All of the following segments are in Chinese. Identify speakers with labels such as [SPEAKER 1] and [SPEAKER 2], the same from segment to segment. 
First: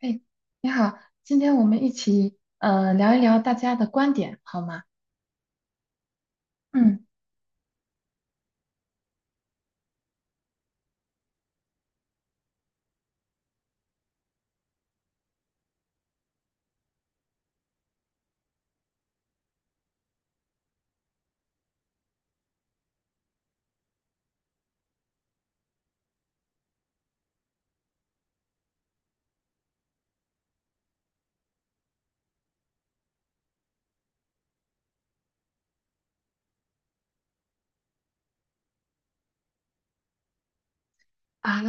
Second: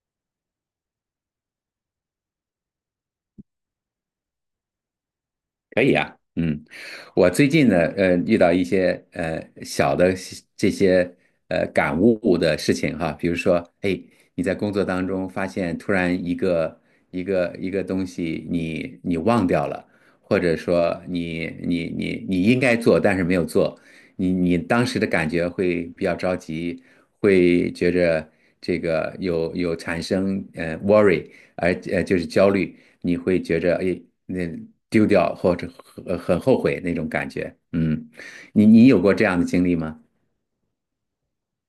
[SPEAKER 1] 哎，你好，今天我们一起聊一聊大家的观点，好吗？
[SPEAKER 2] 嗯，
[SPEAKER 1] 嗯
[SPEAKER 2] 我最近呢，遇到一些小的西这些感悟的事情哈。比如说，哎，你在工作当中发现突然一个东西你忘掉了，或者说你应该做但是没有做，你当时的感觉会比较着急，会觉着这个有产生worry。就是焦虑，你会觉着哎那丢掉或者很后悔那种感觉。嗯，你有过这样的经历吗？
[SPEAKER 1] 啊，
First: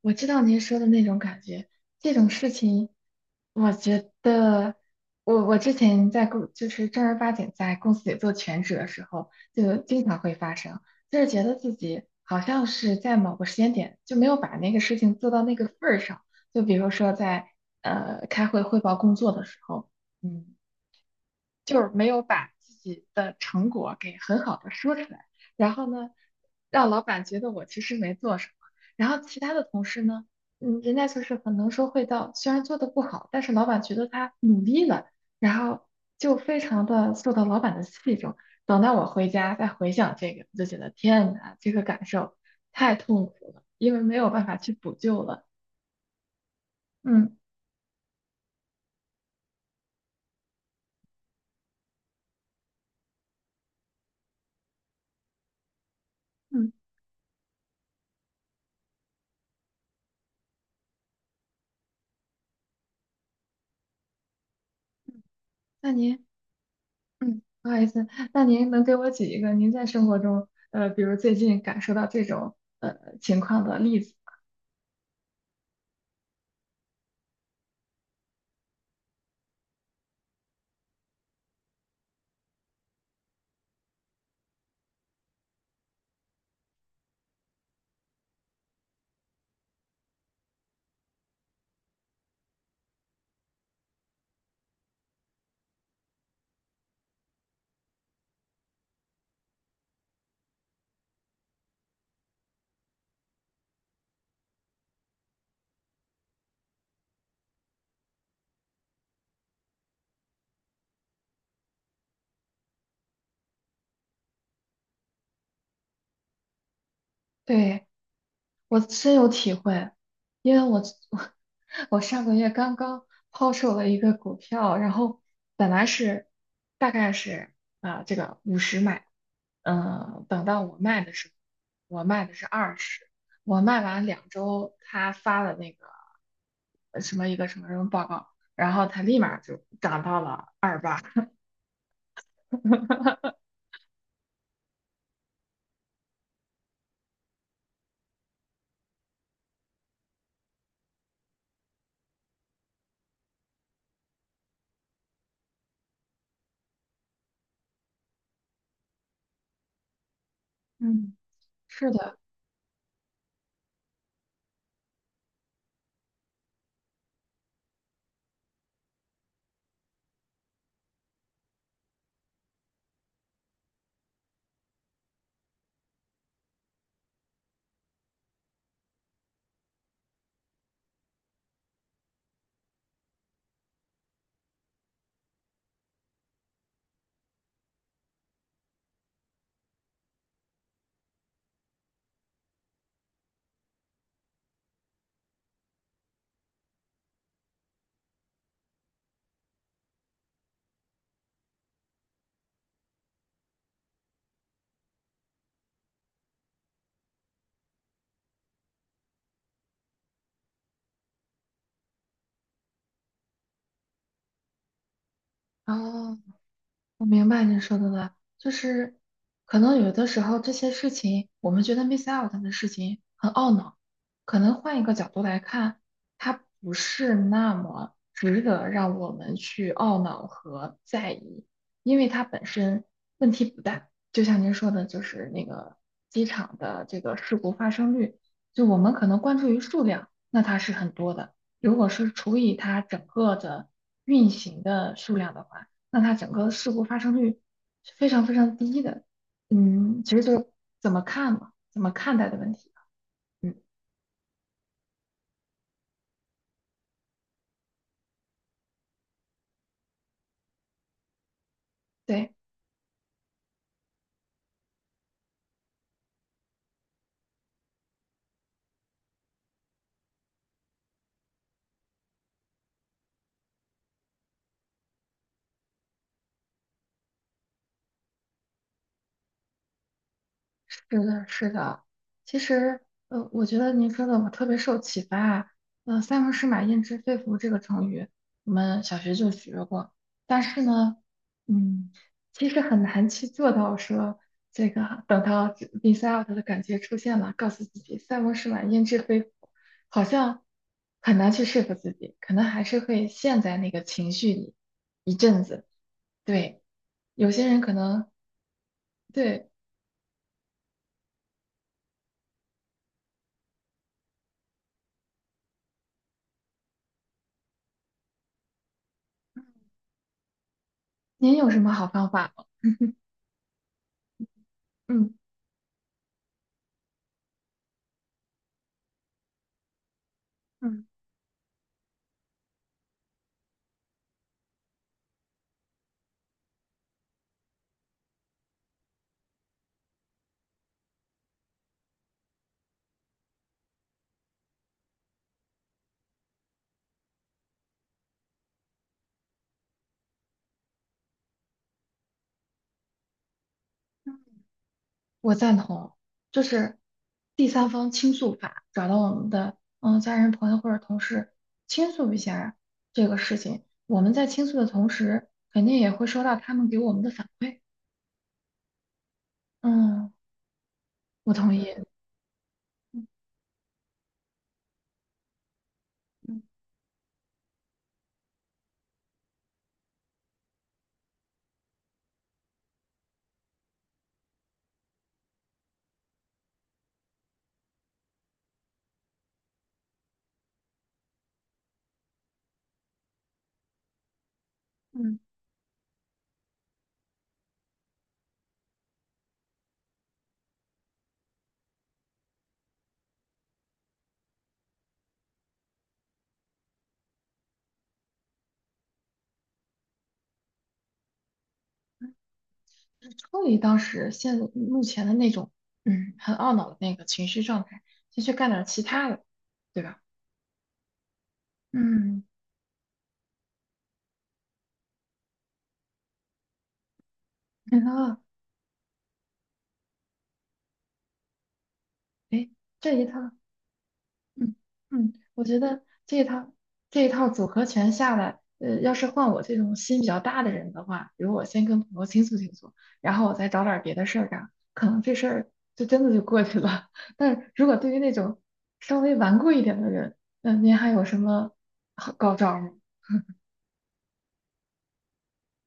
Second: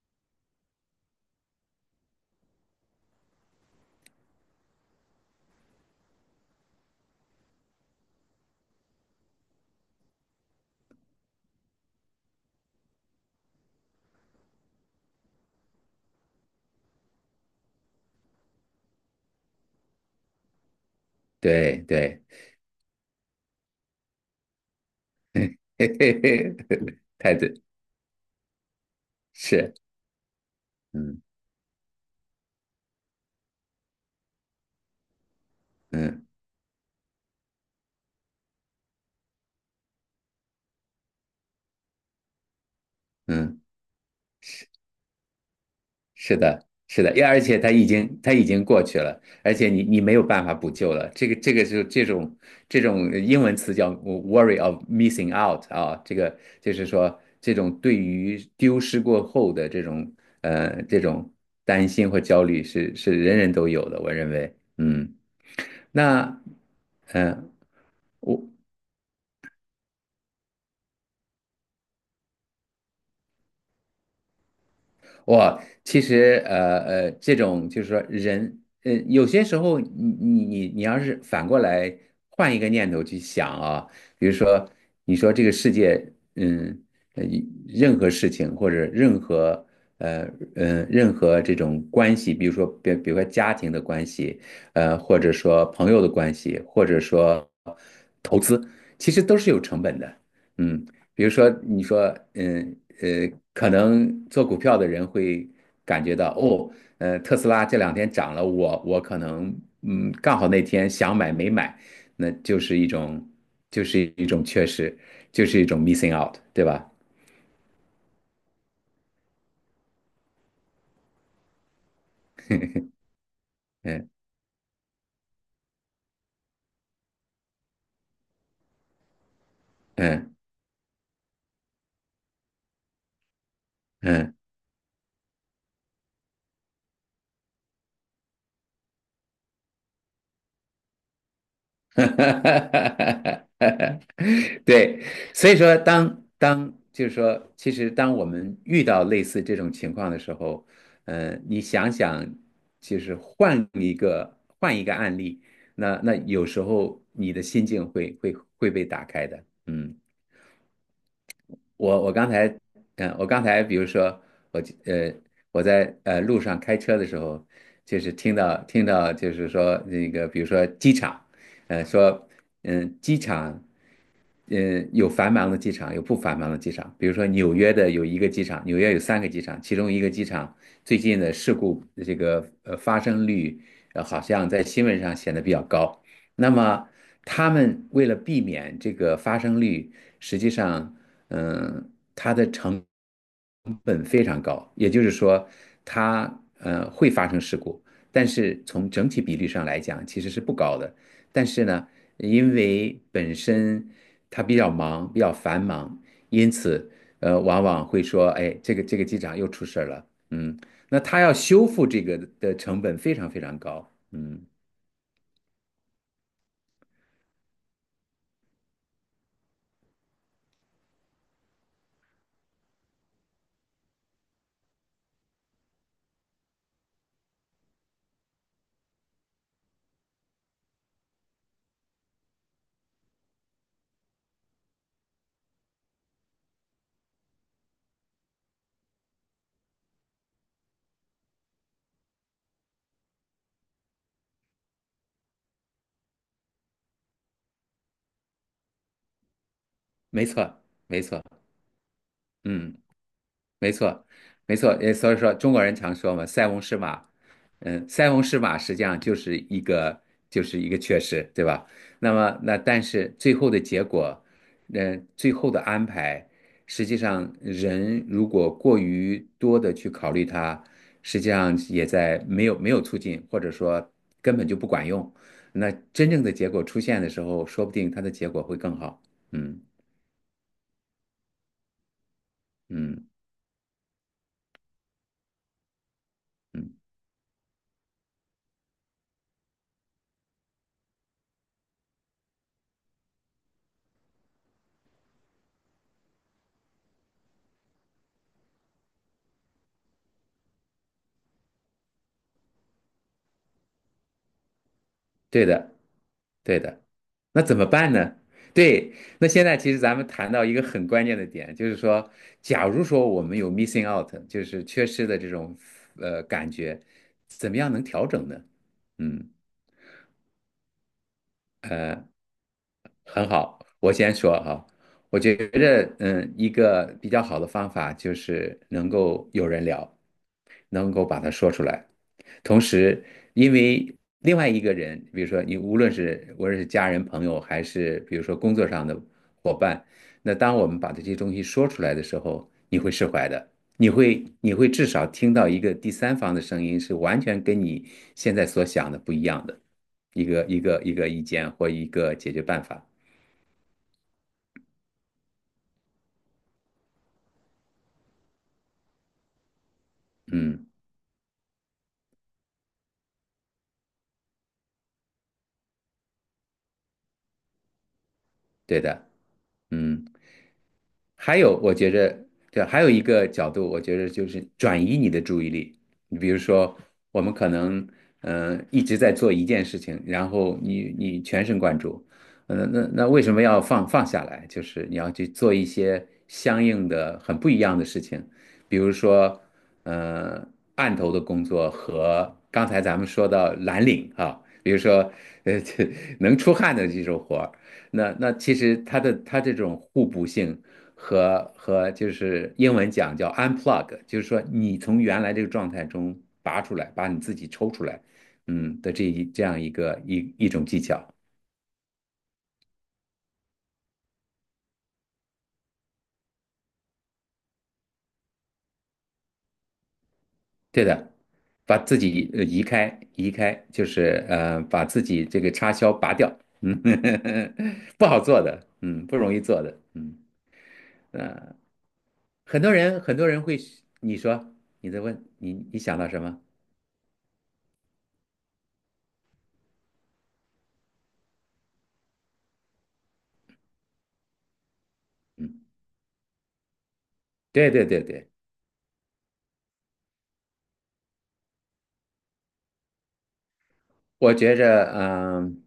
[SPEAKER 1] 我知道您说的那种感觉，这种事情，我觉得我之前就是正儿八经在公司里做全职的时候，就经常会发生，就是觉得自己好像是在某个时间点就没有把那个事情做到那个份儿上，就比如说在开会汇报工作的时候，嗯。
[SPEAKER 2] 对
[SPEAKER 1] 就是没
[SPEAKER 2] 对，
[SPEAKER 1] 有把自己的成果给很好的说出来，然 后
[SPEAKER 2] 嘿
[SPEAKER 1] 呢，
[SPEAKER 2] 嘿嘿，
[SPEAKER 1] 让老板
[SPEAKER 2] 太
[SPEAKER 1] 觉得
[SPEAKER 2] 对，
[SPEAKER 1] 我其实没做什么，然后其他的
[SPEAKER 2] 是，
[SPEAKER 1] 同事呢，嗯，人家
[SPEAKER 2] 嗯
[SPEAKER 1] 就是很能说会道，虽然做的不好，但是老板觉得他，嗯，然后
[SPEAKER 2] 嗯
[SPEAKER 1] 就非常的受到老板的器重。等到我回家再回想这个，我就觉得天哪，这个感受太痛苦
[SPEAKER 2] 嗯。
[SPEAKER 1] 了，因为没有办法去补救了。
[SPEAKER 2] 是的，是的，
[SPEAKER 1] 嗯
[SPEAKER 2] 而且它已经过去了，而且你没有办法补救了。这个是这种这种英文词叫 worry of missing out 啊。这个
[SPEAKER 1] 嗯，
[SPEAKER 2] 就是说这种对于丢失过后的这种这种担心或焦虑是人人都有的，我认为。嗯，
[SPEAKER 1] 那您？
[SPEAKER 2] 那嗯、
[SPEAKER 1] 嗯，
[SPEAKER 2] 呃
[SPEAKER 1] 不好意思，
[SPEAKER 2] 我
[SPEAKER 1] 那您能给我举一个您在生活中，比如最近感受到这种情况的例子？
[SPEAKER 2] 哇，其实这种就是说人，呃，有些时候你要是反过来换一个念头去想啊。比如说你说这个世界，嗯，呃任何事情或者任何呃任何这种关系，比如说比如说家庭的关系，呃，或者说朋友的关系，或者说投资，其实都是有成本的。嗯，比如说，你说，可能做股票的人会感觉到，哦，呃，特斯拉这两天涨了，我可能，嗯，刚好那天想买没买，那就是一种，就是一种缺失，就是一种 missing out,对吧？
[SPEAKER 1] 对，我深有体会，因为我 我上个月刚刚抛售了一
[SPEAKER 2] 嗯
[SPEAKER 1] 个股票，然后本来是大概是这个50买，
[SPEAKER 2] 嗯
[SPEAKER 1] 等到我卖的时候，我卖的是20，我卖完两
[SPEAKER 2] 嗯。
[SPEAKER 1] 周，他发了那个什么一个什么什么报告，然后他立马就涨到了28。
[SPEAKER 2] 哈，对，所以说当就是说，其实当我们遇到类似这种情况的时候，呃，你想想，其实换一个案例，那那有时候你的心境会会被打开的。嗯，
[SPEAKER 1] 嗯，是
[SPEAKER 2] 我
[SPEAKER 1] 的，
[SPEAKER 2] 刚才，嗯，我刚才比如说我呃我在路上开车的时候，就是听到就是说那个比如说机场，呃说嗯机场。嗯，有繁忙的机场，有不繁忙的机场。比如说纽约的有一个机场，纽约有三个机场，其中一个机场最近的事故这个发生率，呃好像在新闻上显得比较高。那么他们为了避免这个发生率，实际上，它的成本非常高，也就是说，它会发生事故，但是从整体比率上来讲，其实是不高的。但是呢，因为本身他比较忙，比较繁忙，因此呃，往往会说，哎，这个机长又出事儿了。嗯，那他要修复这个的成本非常非常高。嗯，
[SPEAKER 1] 啊，我明白您说的了，就是可能有的时候这些事情，我们觉得 miss out 的事情很懊恼，可能换一个角度来看，它不是那么值得让我们去懊恼和在意，因为它本身问题不大。就像您说的，就是那个机场的这个事故发生率，就我们可能关注于数量，那它是很多的，如果是除以它整个的运行的数量的话。那它整个事故发生率是非常非常低的。嗯，其实
[SPEAKER 2] 没
[SPEAKER 1] 就是
[SPEAKER 2] 错，
[SPEAKER 1] 怎么
[SPEAKER 2] 没错，
[SPEAKER 1] 看嘛，怎么看待的问题
[SPEAKER 2] 嗯。
[SPEAKER 1] 吧。嗯，
[SPEAKER 2] 没错，没错，也所以说中国人常说嘛，"塞翁失马"。嗯，"塞翁失马"实际上就是一个缺失，对吧？那
[SPEAKER 1] 对。
[SPEAKER 2] 么但是最后的结果，最后的安排，实际上人如果过于多的去考虑它，实际上也在没有促进，或者说根本就不管用。那真正的结果出现的时候，说不定它的结果会更好。嗯
[SPEAKER 1] 是的，是的。其实，
[SPEAKER 2] 嗯
[SPEAKER 1] 我觉得您说的我特别受启发。“塞翁失马，
[SPEAKER 2] 嗯。
[SPEAKER 1] 焉知非福”这个成语，我们小学就学过。但是呢，嗯，其实很难去做到说这个等到 miss out 的感觉出现了，告诉自己“塞翁失马，焉知非福”，好像很难去说服自己，可能还是会陷在那个情绪里一阵
[SPEAKER 2] 对
[SPEAKER 1] 子。
[SPEAKER 2] 的，对
[SPEAKER 1] 对，
[SPEAKER 2] 的。
[SPEAKER 1] 有
[SPEAKER 2] 那
[SPEAKER 1] 些
[SPEAKER 2] 怎
[SPEAKER 1] 人
[SPEAKER 2] 么
[SPEAKER 1] 可
[SPEAKER 2] 办
[SPEAKER 1] 能
[SPEAKER 2] 呢？对，那现
[SPEAKER 1] 对。
[SPEAKER 2] 在其实咱们谈到一个很关键的点，就是说，假如说我们有 missing out,就是缺失的这种感觉，怎么样能调整呢？嗯。
[SPEAKER 1] 您有什么好
[SPEAKER 2] 呃。
[SPEAKER 1] 方法吗？
[SPEAKER 2] 很好，我先说哈。
[SPEAKER 1] 嗯，
[SPEAKER 2] 我觉着，嗯，一个比较好的方法就是能够有人聊，
[SPEAKER 1] 嗯
[SPEAKER 2] 能够把它说出来。同时，因为另外一个人，比如说你无论是家人、朋友，还是比如说工作上的伙伴，那当我们把这些东西说出来的时候，你会释怀的，你会至少听到一个第三方的声音，是完全跟你现在所想的不一样的一个意见或一个解决办法。
[SPEAKER 1] 嗯我赞同，就是第三方倾诉法，找到我们的嗯家人、朋友
[SPEAKER 2] 嗯，
[SPEAKER 1] 或者同事倾诉一下这个事情。我们在倾诉的同时，肯定也会收到他们给我们的反馈。
[SPEAKER 2] 对的。嗯，
[SPEAKER 1] 嗯，我
[SPEAKER 2] 还
[SPEAKER 1] 同
[SPEAKER 2] 有，
[SPEAKER 1] 意。
[SPEAKER 2] 我觉着，对，还有一个角度，我觉着就是转移你的注意力。你比如
[SPEAKER 1] 嗯
[SPEAKER 2] 说，我们可能，一直在做一件事情，然后你全神贯注。那那为什么要放下来？就是你要去做一些相应的很不一样的事情。比如说，呃，案头的工作和刚才咱们说到蓝领啊，比如说，
[SPEAKER 1] 嗯
[SPEAKER 2] 呃，能出汗的这种活。那那其实它这种互补性和就是英文讲叫 unplug,就是说你从原来这个状态中拔出来，把你自己抽出来。这这样一个一种技巧。
[SPEAKER 1] 就是抽离当时现目前的那种，嗯，很懊恼的那个情绪状态，先去干点其他的，对吧？
[SPEAKER 2] 对的，把自
[SPEAKER 1] 嗯，
[SPEAKER 2] 己移开移开，就是把自己这个插销拔掉。嗯，
[SPEAKER 1] 然
[SPEAKER 2] 不
[SPEAKER 1] 后，
[SPEAKER 2] 好做的，嗯，不容易做的。嗯，
[SPEAKER 1] 哎，这一套
[SPEAKER 2] 很多人会，你
[SPEAKER 1] 嗯
[SPEAKER 2] 说你在
[SPEAKER 1] 嗯，
[SPEAKER 2] 问
[SPEAKER 1] 我
[SPEAKER 2] 你
[SPEAKER 1] 觉
[SPEAKER 2] 你
[SPEAKER 1] 得
[SPEAKER 2] 想到
[SPEAKER 1] 这
[SPEAKER 2] 什
[SPEAKER 1] 一
[SPEAKER 2] 么？
[SPEAKER 1] 套这一套组合拳下来，要是换我这种心比较大的人的话，比如我先跟朋友倾诉倾诉，然后我再找点儿别的事儿干，可能这事儿就真的就过去了。但是如
[SPEAKER 2] 对
[SPEAKER 1] 果
[SPEAKER 2] 对
[SPEAKER 1] 对于
[SPEAKER 2] 对
[SPEAKER 1] 那
[SPEAKER 2] 对。
[SPEAKER 1] 种稍微顽固一点的人，那您还有什么好高招吗？
[SPEAKER 2] 我觉着，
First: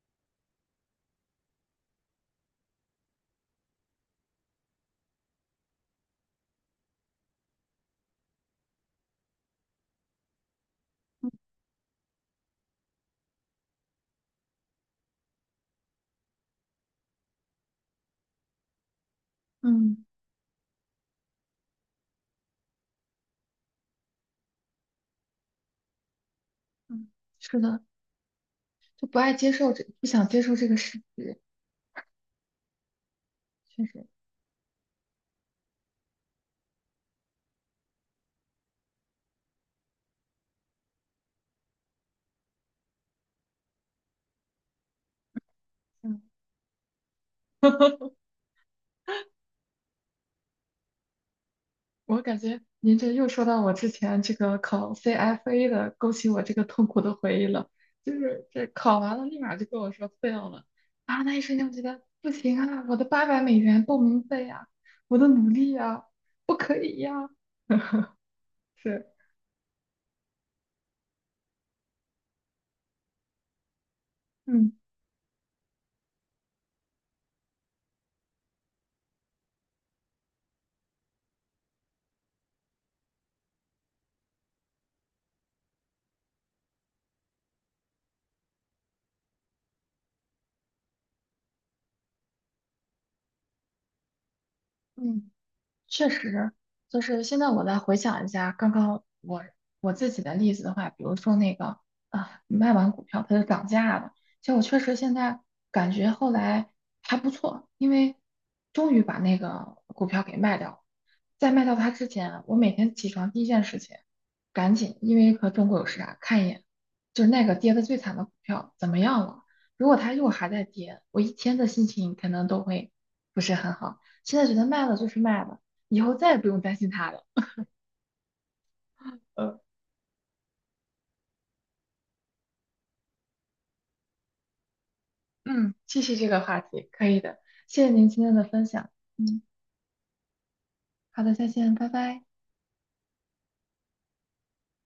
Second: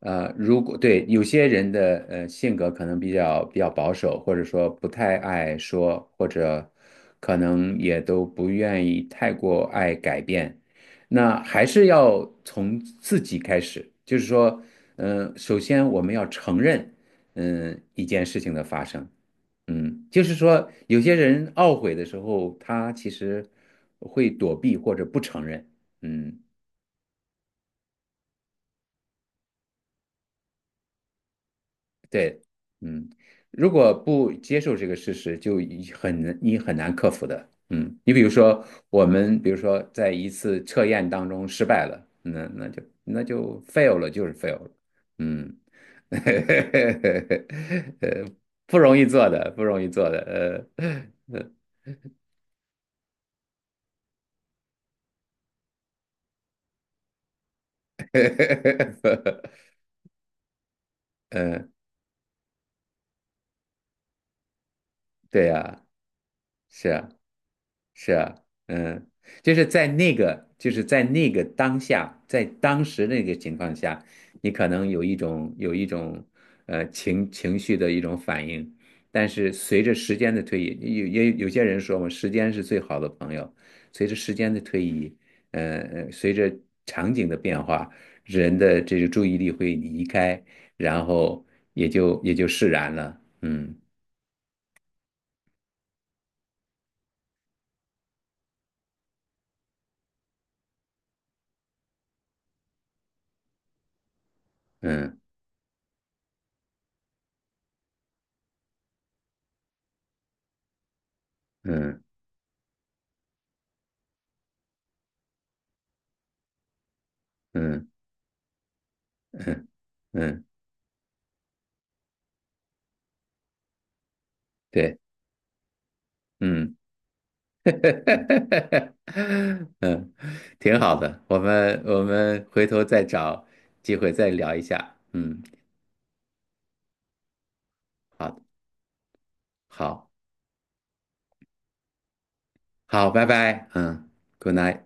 [SPEAKER 2] 呃，如果对有些人的性格可能比较保守，或者说不太爱说，或者可能也都不愿意太过爱改变，那还是要从自己开始，就是说，首先我们要承认,一件事情的发生。
[SPEAKER 1] 嗯
[SPEAKER 2] 嗯，就是说有些人懊悔的时候，他其实会躲避或者不承认。嗯。
[SPEAKER 1] 嗯，是的，就不爱接受这，不想接受这个事实，
[SPEAKER 2] 对，嗯，如
[SPEAKER 1] 确
[SPEAKER 2] 果
[SPEAKER 1] 实，
[SPEAKER 2] 不接受这个事实，就很难，你很难克服的。嗯，你比如说，我们比如说在一次测验当中失败了，那那就 fail 了，就是 fail 了。嗯，呃，不容易做的，不容易做的。呃，
[SPEAKER 1] 我感觉您这又说到我之前这个考 CFA 的，勾起我这个痛苦的回忆了。就是这考完了，立
[SPEAKER 2] 呃，
[SPEAKER 1] 马就跟我说 fail 了啊！那一瞬间
[SPEAKER 2] 呃，
[SPEAKER 1] 我觉得不行啊，我的800美元报名费呀、我的
[SPEAKER 2] 对
[SPEAKER 1] 努力
[SPEAKER 2] 呀，
[SPEAKER 1] 呀、不可
[SPEAKER 2] 是
[SPEAKER 1] 以
[SPEAKER 2] 啊。
[SPEAKER 1] 呀、
[SPEAKER 2] 是啊，
[SPEAKER 1] 是，
[SPEAKER 2] 嗯，就是在那个，就是在那个当下，在当时那个情况下，你可
[SPEAKER 1] 嗯
[SPEAKER 2] 能有一种有一种情绪的一种反应，但是随着时间的推移，也有些人说嘛，时间是最好的朋友。随着时间的推移，随着场景的变化，人的这个注意力会离开，然后也就释然了。嗯
[SPEAKER 1] 嗯。确实，就是现在我再回想一下刚刚我自己的例子的话，比如说那个啊，卖完股票它就涨价了，其实我确实现
[SPEAKER 2] 嗯
[SPEAKER 1] 在感觉后来还不错，因为终于把那个股票给卖掉了。在卖掉它
[SPEAKER 2] 嗯
[SPEAKER 1] 之前，我每天起床第一件事情，赶紧因为和中国有时差看一眼，就是那个跌得
[SPEAKER 2] 嗯
[SPEAKER 1] 最惨的股票怎么样了？
[SPEAKER 2] 嗯
[SPEAKER 1] 如果它又
[SPEAKER 2] 嗯，
[SPEAKER 1] 还在跌，我一天的心情可能都会不是很好。现在觉得卖了
[SPEAKER 2] 对，
[SPEAKER 1] 就是卖了。以后再也不用担
[SPEAKER 2] 嗯。
[SPEAKER 1] 心他了。嗯
[SPEAKER 2] 嗯，挺好的，我们回头再找机会再聊一下。嗯，
[SPEAKER 1] 嗯，继续这个话题，可以的。谢谢您今天
[SPEAKER 2] 好，
[SPEAKER 1] 的分享。嗯，
[SPEAKER 2] 好，
[SPEAKER 1] 好的，再见，拜拜。
[SPEAKER 2] 好，拜拜。嗯，good night。